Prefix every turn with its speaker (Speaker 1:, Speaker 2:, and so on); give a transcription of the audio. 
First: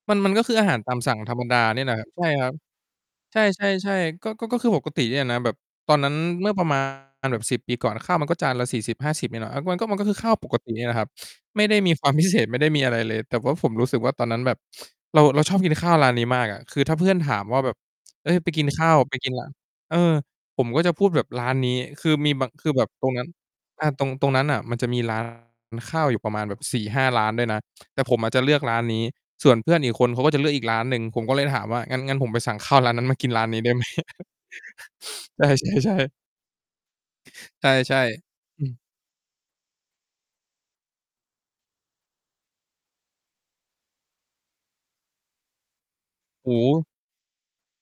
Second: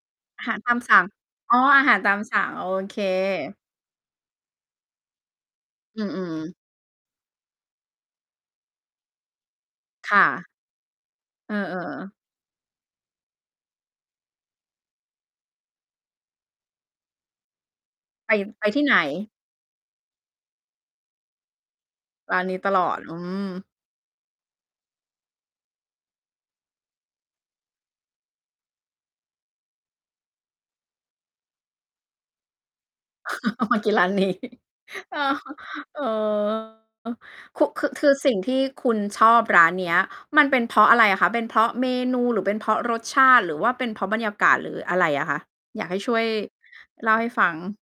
Speaker 1: มัน มันก
Speaker 2: อ
Speaker 1: ็
Speaker 2: า
Speaker 1: ค
Speaker 2: ห
Speaker 1: ื
Speaker 2: า
Speaker 1: อ
Speaker 2: ร
Speaker 1: อา
Speaker 2: ต
Speaker 1: ห
Speaker 2: า
Speaker 1: า
Speaker 2: ม
Speaker 1: รต
Speaker 2: ส
Speaker 1: า
Speaker 2: ั
Speaker 1: ม
Speaker 2: ่ง
Speaker 1: สั่งธรรม
Speaker 2: อ
Speaker 1: ด
Speaker 2: ๋อ
Speaker 1: าเน
Speaker 2: อ
Speaker 1: ี่
Speaker 2: า
Speaker 1: ยแห
Speaker 2: ห
Speaker 1: ล
Speaker 2: า
Speaker 1: ะ
Speaker 2: ร
Speaker 1: ครั
Speaker 2: ต
Speaker 1: บ
Speaker 2: า
Speaker 1: ใ
Speaker 2: ม
Speaker 1: ช่
Speaker 2: สั่
Speaker 1: คร
Speaker 2: ง
Speaker 1: ับ
Speaker 2: โอเค
Speaker 1: ใช่ ๆ ๆ ก็ ก็ ก็คือปกติเนี่ยนะ แบบตอ
Speaker 2: อ
Speaker 1: น
Speaker 2: ื
Speaker 1: นั้น
Speaker 2: อ
Speaker 1: เมื่
Speaker 2: ๆ
Speaker 1: อประ มาณ แบบ 10 ปีก่อน ข้าวมันก็จานละ 40-50 เนี่ยแหละ อ่า มันก็ มันก็ค
Speaker 2: ค
Speaker 1: ือ
Speaker 2: ่
Speaker 1: ข้าว
Speaker 2: ะ
Speaker 1: ปกติเนี่ยแหละครับ
Speaker 2: เออ
Speaker 1: ไม่ได้มีควา
Speaker 2: ๆ
Speaker 1: ม พิเศษ ไม่ได้มีอะไรเลย แต่ว่าผมรู้สึกว่า ตอนนั้นแบบเรา เราชอบกินข้าวร้านนี้มากอะ คือถ้าเพื่อนถามว่า แบบ "เฮ
Speaker 2: ไป
Speaker 1: ้ย ไปก
Speaker 2: ไ
Speaker 1: ิ
Speaker 2: ป
Speaker 1: น
Speaker 2: ท
Speaker 1: ข
Speaker 2: ี่
Speaker 1: ้า
Speaker 2: ไหน?
Speaker 1: ว ไปกินร้าน" เออ ผมก็จะพูดแบบร้านนี้ คือมี
Speaker 2: ร้า
Speaker 1: บ
Speaker 2: น
Speaker 1: าง
Speaker 2: นี้
Speaker 1: ค
Speaker 2: ต
Speaker 1: ือแ
Speaker 2: ล
Speaker 1: บบ
Speaker 2: อด
Speaker 1: ตร
Speaker 2: อ
Speaker 1: ง
Speaker 2: ื
Speaker 1: นั้น
Speaker 2: ม
Speaker 1: อา ตรง ตรงนั้นน่ะมันจะมี ร้าน ข้าวอยู่ประมาณแบบ 4-5 ร้านได้นะ แต่ผมอะจะเลือกร้านนี้ ส่วนเพื่อนอีกคนเขาก็จะเลือกอีกร้านหนึ่ง ผมก็เลยถามว่า "งั้น งั้นผมไปสั่งข้าวร้านนั้นมากินร้านนี้ ได้ไหม?"
Speaker 2: กินร้านนี้ เออ
Speaker 1: ใช่
Speaker 2: เอ
Speaker 1: ๆ ๆ
Speaker 2: อ ค
Speaker 1: ใ
Speaker 2: ุ คือ
Speaker 1: ช่
Speaker 2: คือสิ่งท
Speaker 1: ๆ
Speaker 2: ี่
Speaker 1: อืม
Speaker 2: คุณชอบร้านเนี้ย มันเป็นเพราะอะไรอะคะ? เป็นเพราะเมนูหรือเป็นเพราะรสชาติ หรือว่าเป็นเพราะบรรยากาศหรืออะไรอะคะ? อยากให้ช่วย
Speaker 1: โอ้โฮ
Speaker 2: เล่าให้ฟัง